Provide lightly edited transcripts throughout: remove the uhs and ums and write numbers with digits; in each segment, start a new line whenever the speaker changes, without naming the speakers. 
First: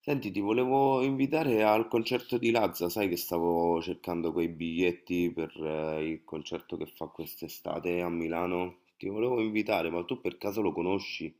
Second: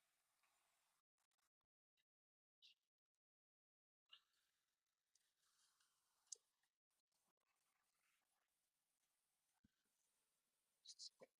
Senti, ti volevo invitare al concerto di Lazza, sai che stavo cercando quei biglietti per il concerto che fa quest'estate a Milano. Ti volevo invitare, ma tu per caso lo conosci?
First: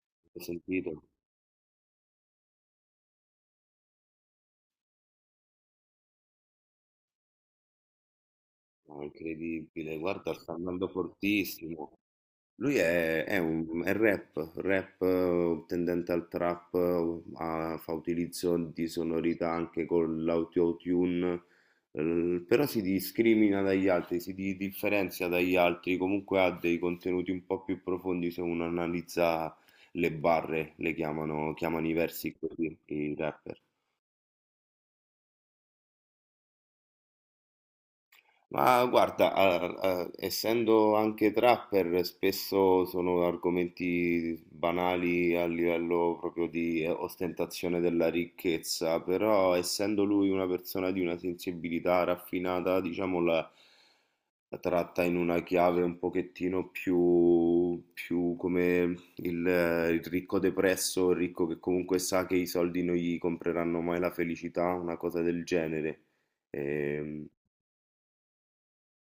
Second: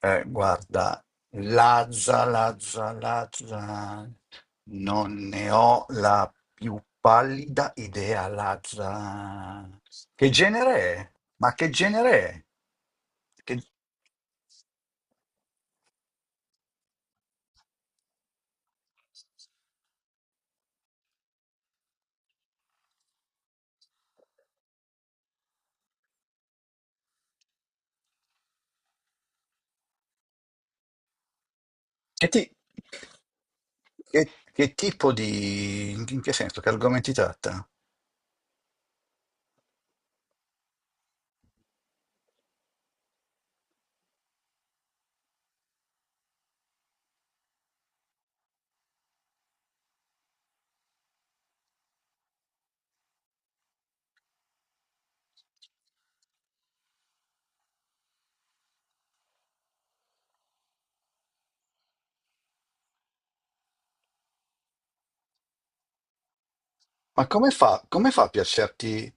L'hai
Guarda,
sentito?
Lazza, non ne ho la più pallida idea,
No,
Lazza.
incredibile,
Che
guarda, sta
genere
andando
è? Ma che
fortissimo.
genere è?
Lui è
Che,
un è rap, rap, tendente al trap, fa utilizzo di sonorità anche con l'autotune, però si discrimina dagli altri, differenzia dagli altri, comunque ha dei contenuti un po' più profondi se uno analizza le barre, le chiamano, chiamano i
che
versi
ti-
così, i rapper.
che tipo di... In che senso? Che argomenti tratta?
Ma guarda, essendo anche trapper, spesso sono argomenti banali a livello proprio di ostentazione della ricchezza, però essendo lui una persona di una sensibilità raffinata, diciamo la, la tratta in una chiave un pochettino più, più come il ricco depresso, il ricco che comunque sa che i soldi non gli compreranno mai la felicità, una cosa del genere.
Ma
Ehm,
come fa a piacerti?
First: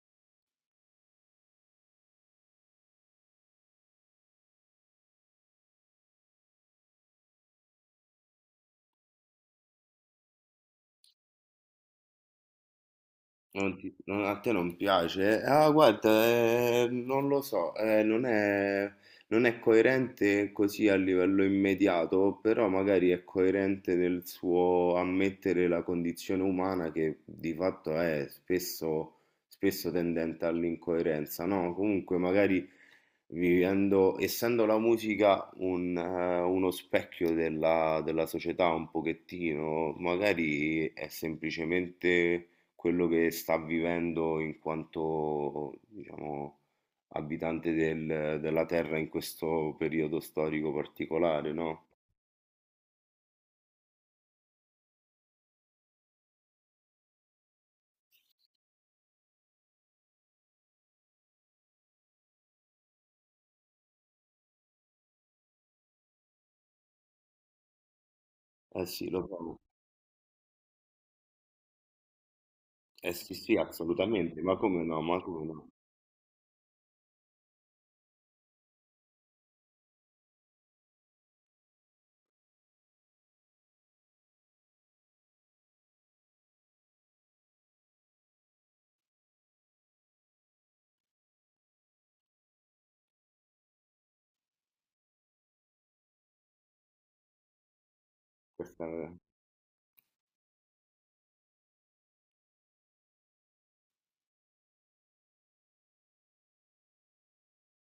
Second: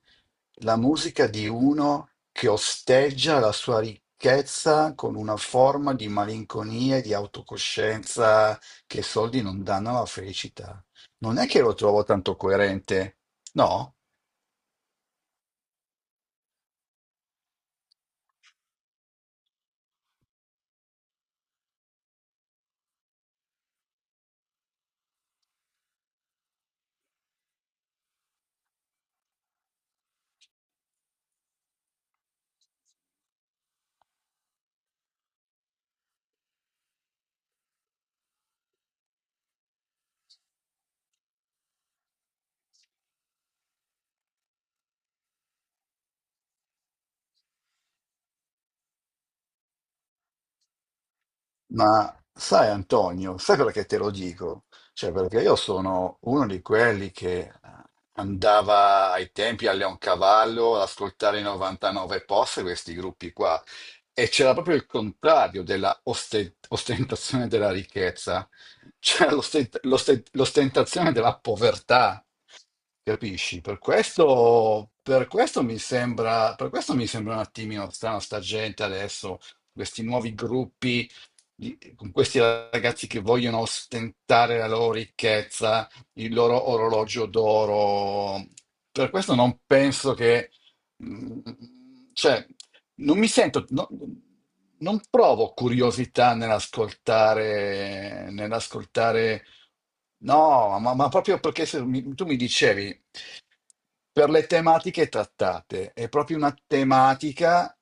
La musica di uno che osteggia la sua ricchezza con una forma di malinconia e di autocoscienza che i soldi non danno alla felicità. Non è che lo trovo tanto coerente,
Non ti-
no?
non- a te non piace? Ah, guarda, non lo so, non è, non è coerente così a livello immediato, però magari è coerente nel suo ammettere la condizione umana che di fatto è spesso, spesso tendente all'incoerenza, no? Comunque magari vivendo, essendo la musica un, uno specchio della società un pochettino, magari è semplicemente quello che sta vivendo in quanto, diciamo, della Terra in questo periodo storico particolare, no?
Ma sai Antonio, sai perché te lo dico? Cioè, perché io sono uno di quelli che andava ai tempi a Leoncavallo ad ascoltare i 99 post, questi gruppi qua, e c'era proprio il contrario della ostentazione della ricchezza,
Eh sì, lo
c'era
so.
l'ostentazione della povertà,
Eh sì, sì,
capisci?
assolutamente, ma come no, ma
Per
come
questo
no?
mi sembra, per questo mi sembra un attimino strano sta gente adesso, questi nuovi gruppi con questi ragazzi che vogliono ostentare la loro ricchezza, il loro orologio d'oro. Per questo non penso che, mm, cioè, non mi sento, non provo curiosità
Questa...
nell'ascoltare, no, ma proprio perché se mi- tu mi dicevi per le tematiche trattate. È proprio una tematica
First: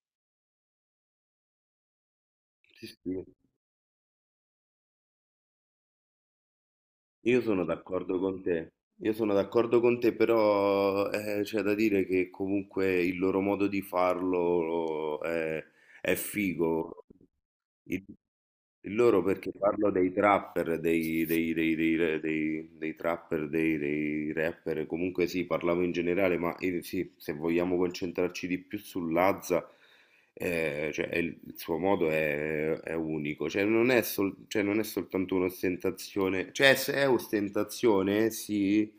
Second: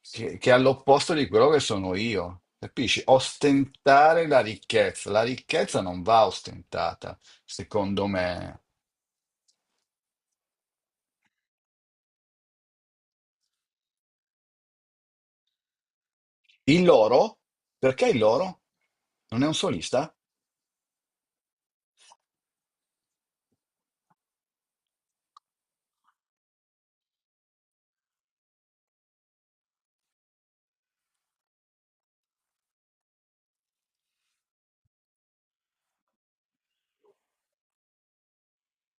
che è all'opposto di quello che sono io.
Sì,
Capisci?
sì.
Ostentare la ricchezza. La ricchezza non va ostentata,
Io sono
secondo
d'accordo con
me.
te. Io sono d'accordo con te, però c'è da dire che comunque il loro modo di farlo è
Il
figo.
loro? Perché il loro?
Il loro
Non è
perché
un
parlo
solista?
dei trapper, dei trapper, dei rapper, comunque sì, parlavo in generale, ma sì, se vogliamo concentrarci di più sull'Azza, cioè, è il suo modo è unico, cioè non è, cioè, non è soltanto un'ostentazione, cioè se è ostentazione sì,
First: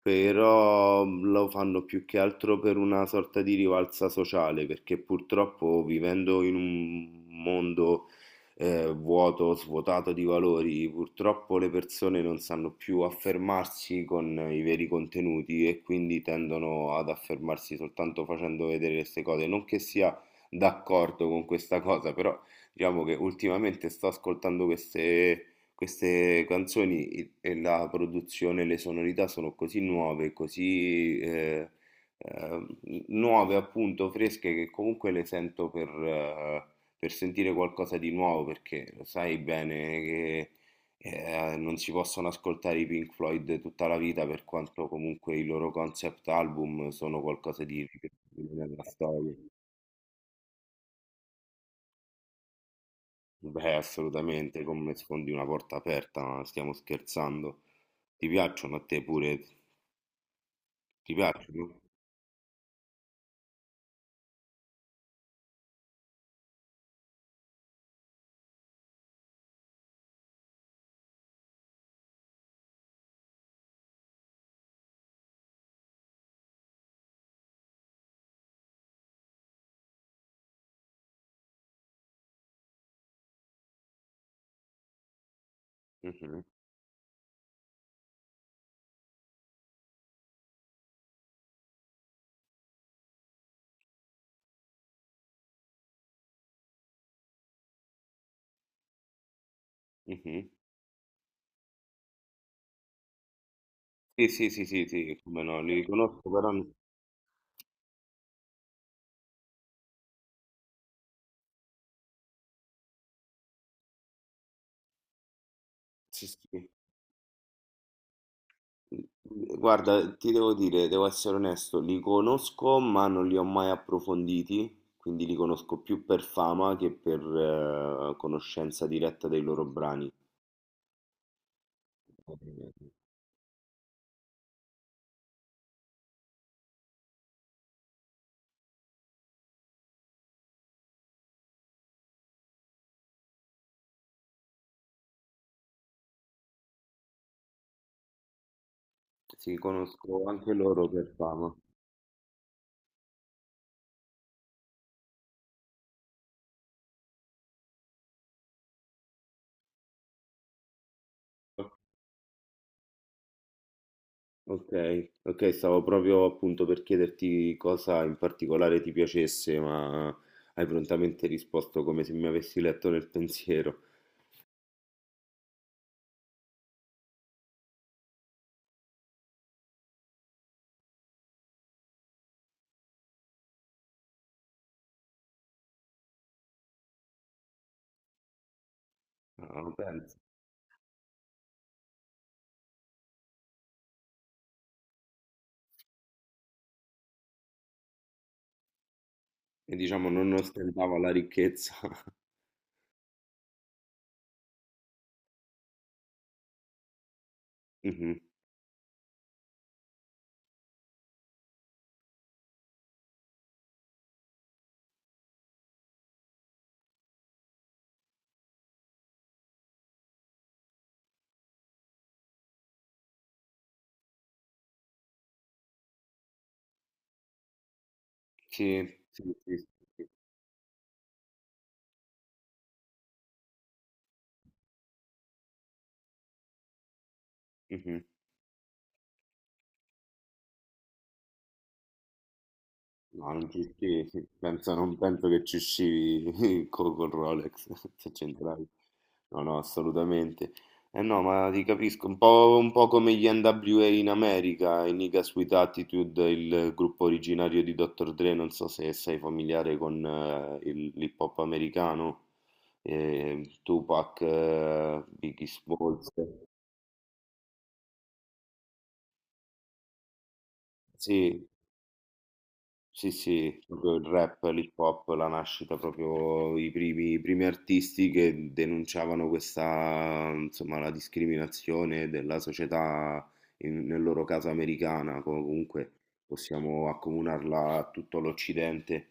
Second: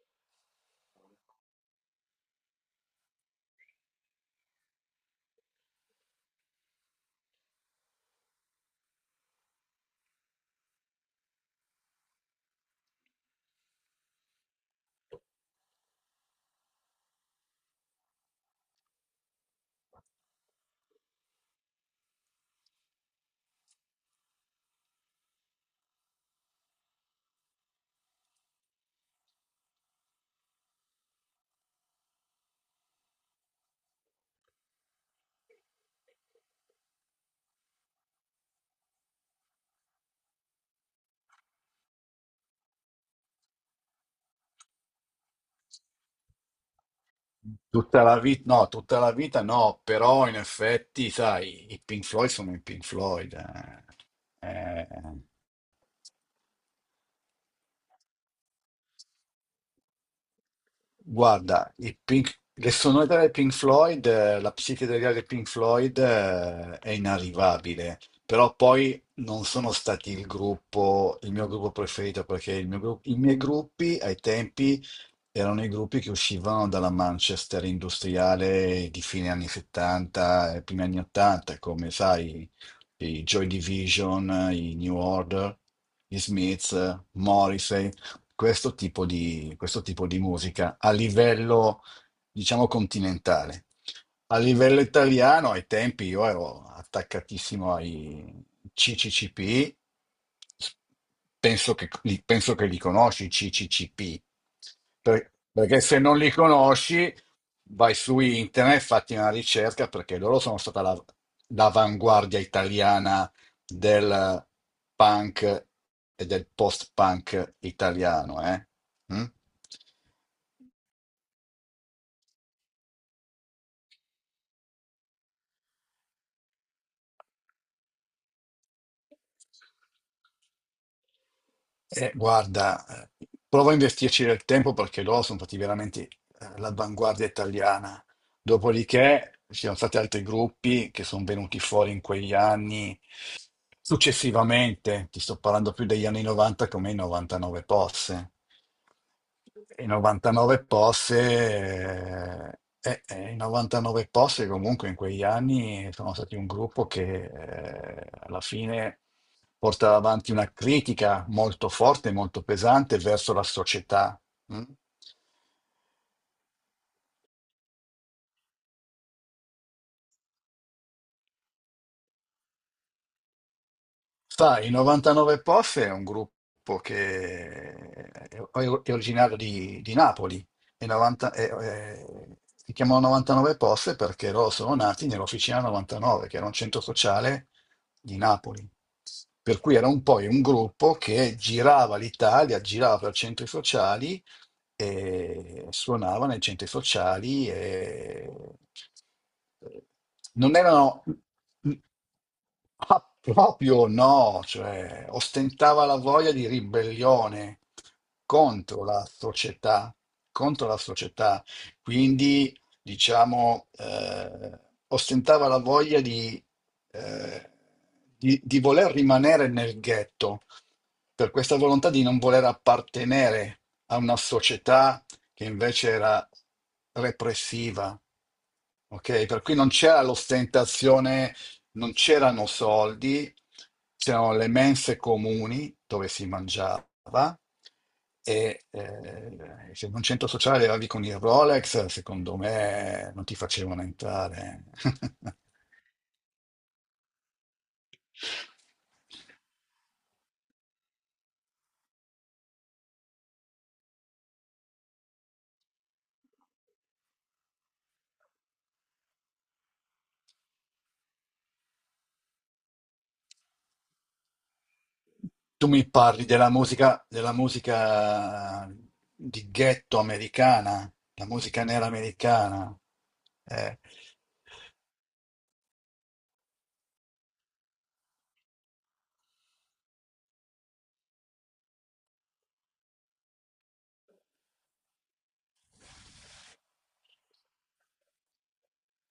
però lo fanno più che altro per una sorta di rivalsa sociale, perché purtroppo vivendo in un mondo vuoto, svuotato di valori. Purtroppo le persone non sanno più affermarsi con i veri contenuti e quindi tendono ad affermarsi soltanto facendo vedere queste cose. Non che sia d'accordo con questa cosa, però diciamo che ultimamente sto ascoltando queste queste canzoni e la produzione e le sonorità sono così nuove, così eh, nuove appunto, fresche, che comunque le sento per sentire qualcosa di nuovo, perché lo sai bene che non si possono ascoltare i Pink Floyd tutta la vita, per quanto comunque i loro concept album sono qualcosa di
Tutta la vita,
ripetibile
no,
nella
tutta la
storia.
vita no, però in effetti, sai, i Pink Floyd sono i Pink Floyd.
Beh,
Eh.
assolutamente,
Eh,
come sfondi una porta aperta, ma stiamo scherzando. Ti piacciono a te pure? Ti
guarda,
piacciono?
le sonorità dei Pink Floyd, la psichedelia dei Pink Floyd, è inarrivabile, però poi non sono stati il gruppo, il mio gruppo preferito, perché i miei gruppi ai tempi erano i gruppi che uscivano dalla Manchester industriale di fine anni 70 e primi anni 80, come sai, i Joy Division, i New Order, gli
Mhm,
Smiths, Morrissey, questo tipo di musica a livello, diciamo, continentale. A livello italiano, ai tempi io ero attaccatissimo ai CCCP,
mhm.
penso che li conosci, i CCCP.
Sì, sì, sì, sì, sì, come no, li
Perché se non
riconosco,
li
però... non-
conosci vai su internet, fatti una ricerca, perché loro sono stata l'avanguardia italiana del punk e
Sì,
del
sì.
post-punk italiano, eh? Mm?
Mhmm, guarda, ti devo dire, devo essere onesto, li conosco ma non li ho mai approfonditi, quindi li conosco più per fama che per conoscenza diretta dei loro brani.
Guarda, provo a investirci del tempo perché loro sono stati veramente l'avanguardia italiana. Dopodiché ci sono stati altri gruppi che sono venuti fuori in quegli anni. Successivamente, ti sto parlando più degli anni 90 come i 99 posse.
Sì,
I
conosco anche
99
loro per
posse,
fama.
eh, eh, eh, I 99 posse comunque in quegli anni sono stati un gruppo che alla fine portava avanti una critica molto forte, molto pesante verso la società. Mm?
Ok, ok, stavo proprio appunto per chiederti cosa in particolare ti piacesse, ma hai prontamente risposto come se mi avessi letto nel pensiero.
Sai, i 99 POF è un gruppo che è è originario di Napoli. Si chiamano 99 POF perché loro sono nati nell'Officina 99, che era un centro sociale di Napoli. Per
Ah,
cui era un
penso.
poi un gruppo che girava l'Italia, girava per centri sociali e suonava nei centri sociali e
E
eh,
diciamo non
non
ostentava
erano.
la ricchezza.
Ah, proprio no, cioè ostentava la voglia di ribellione contro la società, contro la società, quindi diciamo ostentava la voglia eh, di voler rimanere nel ghetto, per questa volontà di non voler appartenere a una società che invece era repressiva.
Sì, sì,
Ok, per cui
sì,
non
sì,
c'era
sì.
l'ostentazione, non c'erano soldi, c'erano le mense comuni dove si mangiava
Mhm.
e se in un centro sociale arrivavi con il Rolex, secondo me non
No,
ti
non ci
facevano
sì, sì.
entrare.
Penso, non penso che ci uscivi col Rolex se c'entravi. No, no, assolutamente. Eh no, ma ti capisco, un po' come gli NWA in America, i Niggas with Attitude, il gruppo originario di Dr. Dre, non so se sei familiare con l'hip hop americano, Tupac, Biggie
Tu mi
Smalls.
parli della musica di ghetto americana, la
Sì,
musica nera americana.
sì, sì,
Eh.
proprio il rap, l'hip hop, la nascita, proprio i primi artisti che denunciavano questa, insomma, la discriminazione della società, nel loro caso americana, comunque possiamo accomunarla a tutto l'Occidente,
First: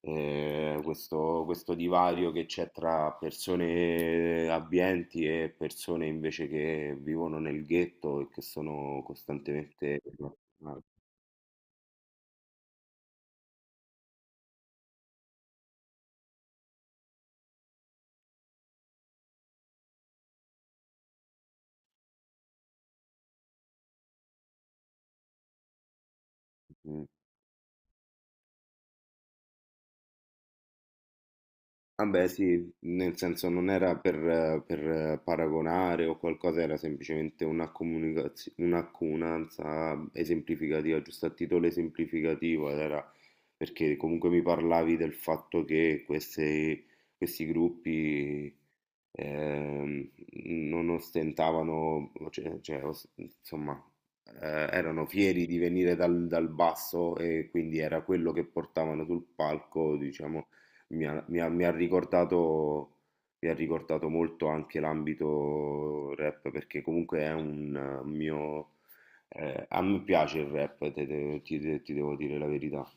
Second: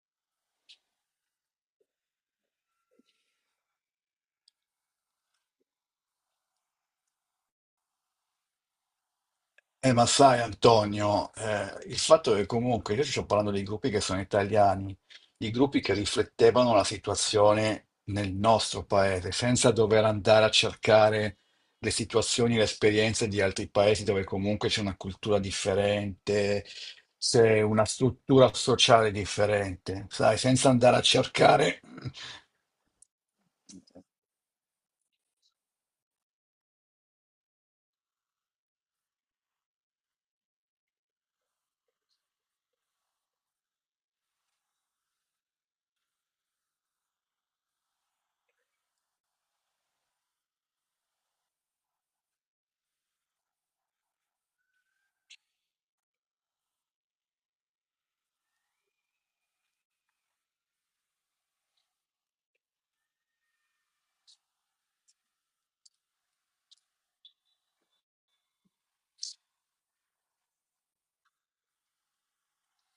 questo, questo divario che c'è tra persone abbienti e persone invece che vivono nel ghetto e che sono costantemente...
Ma sai Antonio, il fatto è che comunque io ti sto parlando dei gruppi che sono italiani, di gruppi che riflettevano la situazione nel nostro paese, senza dover andare a cercare le situazioni, le esperienze di altri paesi dove comunque c'è una cultura differente,
eh,
c'è una struttura sociale differente, sai, senza andare a cercare.
vabbè, sì, nel senso non era per, paragonare o qualcosa, era semplicemente una un'accomunanza esemplificativa, giusto a titolo esemplificativo, ed era perché comunque mi parlavi del fatto che questi gruppi ehm, non ostentavano, cioè, insomma, erano fieri di venire dal, dal basso e quindi era quello che portavano sul palco, diciamo mi ha, mi ha- mi ha ricordato, mi ha ricordato molto anche l'ambito rap perché comunque è un mio... a me piace il rap, ti devo dire la verità.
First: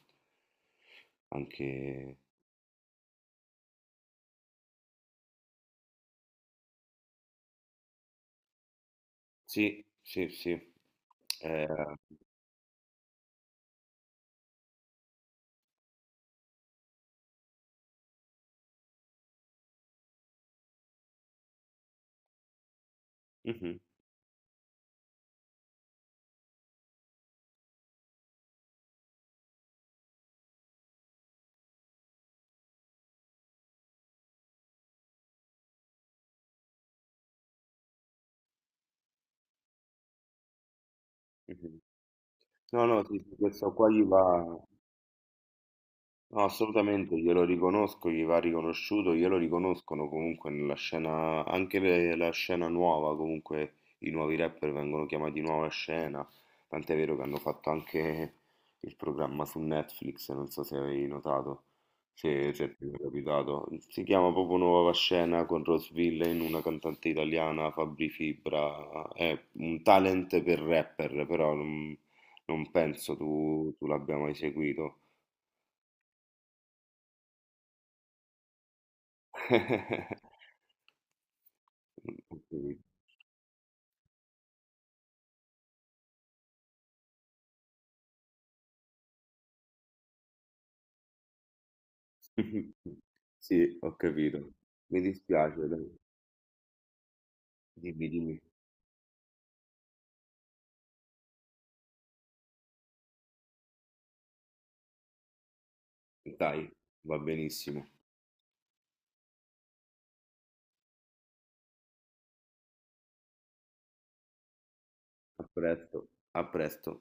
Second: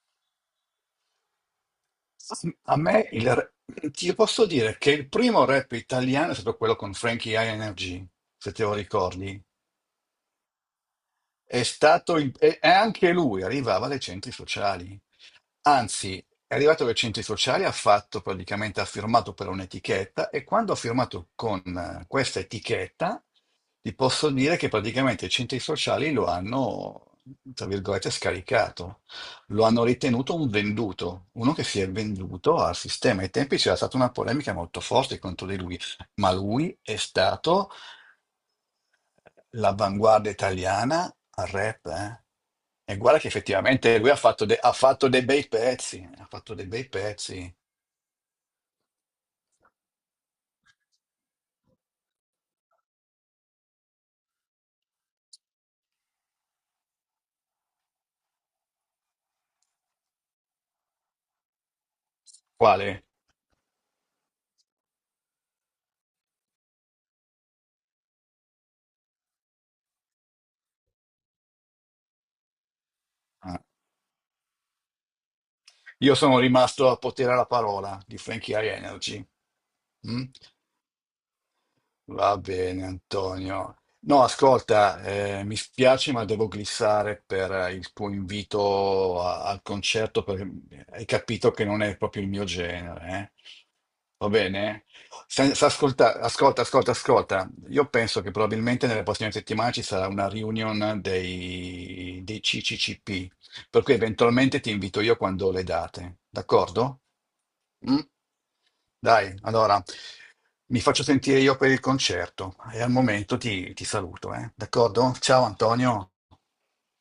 Anche...
Sì, A me il, re- ti posso dire che il primo rap italiano è stato quello con Frankie High Energy, se te lo ricordi.
Sì, sì, sì. Eh,
E e anche lui arrivava dai centri sociali. Anzi, è arrivato dai centri sociali, ha fatto praticamente, ha firmato per un'etichetta e quando ha firmato con questa etichetta,
mhm,
ti posso dire che praticamente i centri sociali lo hanno, tra virgolette, scaricato, lo hanno ritenuto un venduto, uno che si è venduto al sistema. Ai tempi c'era stata una polemica molto forte contro di lui, ma lui è stato l'avanguardia italiana al
mhm.
rap, eh?
No,
E
no, sì,
guarda che
sì, questo qua
effettivamente
gli
lui ha
va...
fatto, ha fatto dei bei pezzi, ha
No,
fatto dei bei
assolutamente, glielo
pezzi.
riconosco, gli va riconosciuto, glielo riconoscono comunque nella scena, anche la scena nuova, comunque i nuovi rapper vengono chiamati nuova scena, tant'è vero che hanno fatto anche il programma su Netflix, non so se avevi notato, se, se ti è
Quale?
capitato, si chiama proprio Nuova Scena con Rose Villain, una cantante italiana, Fabri Fibra, è un talent per rapper, però non, non penso
Ah,
tu l'abbia mai seguito.
io sono rimasto a potere alla parola di Frankie High Energy. Mm? Va
Okay.
bene, Antonio. No, ascolta, mi spiace, ma devo glissare per il tuo invito al concerto perché hai capito che non è proprio il mio genere, eh.
Sì, ho
Va
capito.
bene?
Mi
Senza
dispiace dai.
ascolta, ascolta, ascolta, ascolta. Io
Dimmi,
penso che
dimmi.
probabilmente nelle prossime settimane ci sarà una reunion dei CCCP, per cui eventualmente ti invito io quando ho le date,
Dai,
d'accordo?
va benissimo.
Mm? Dai, allora mi faccio sentire io per il concerto e al momento ti saluto, eh? D'accordo?
A
Ciao
presto,
Antonio.
a presto.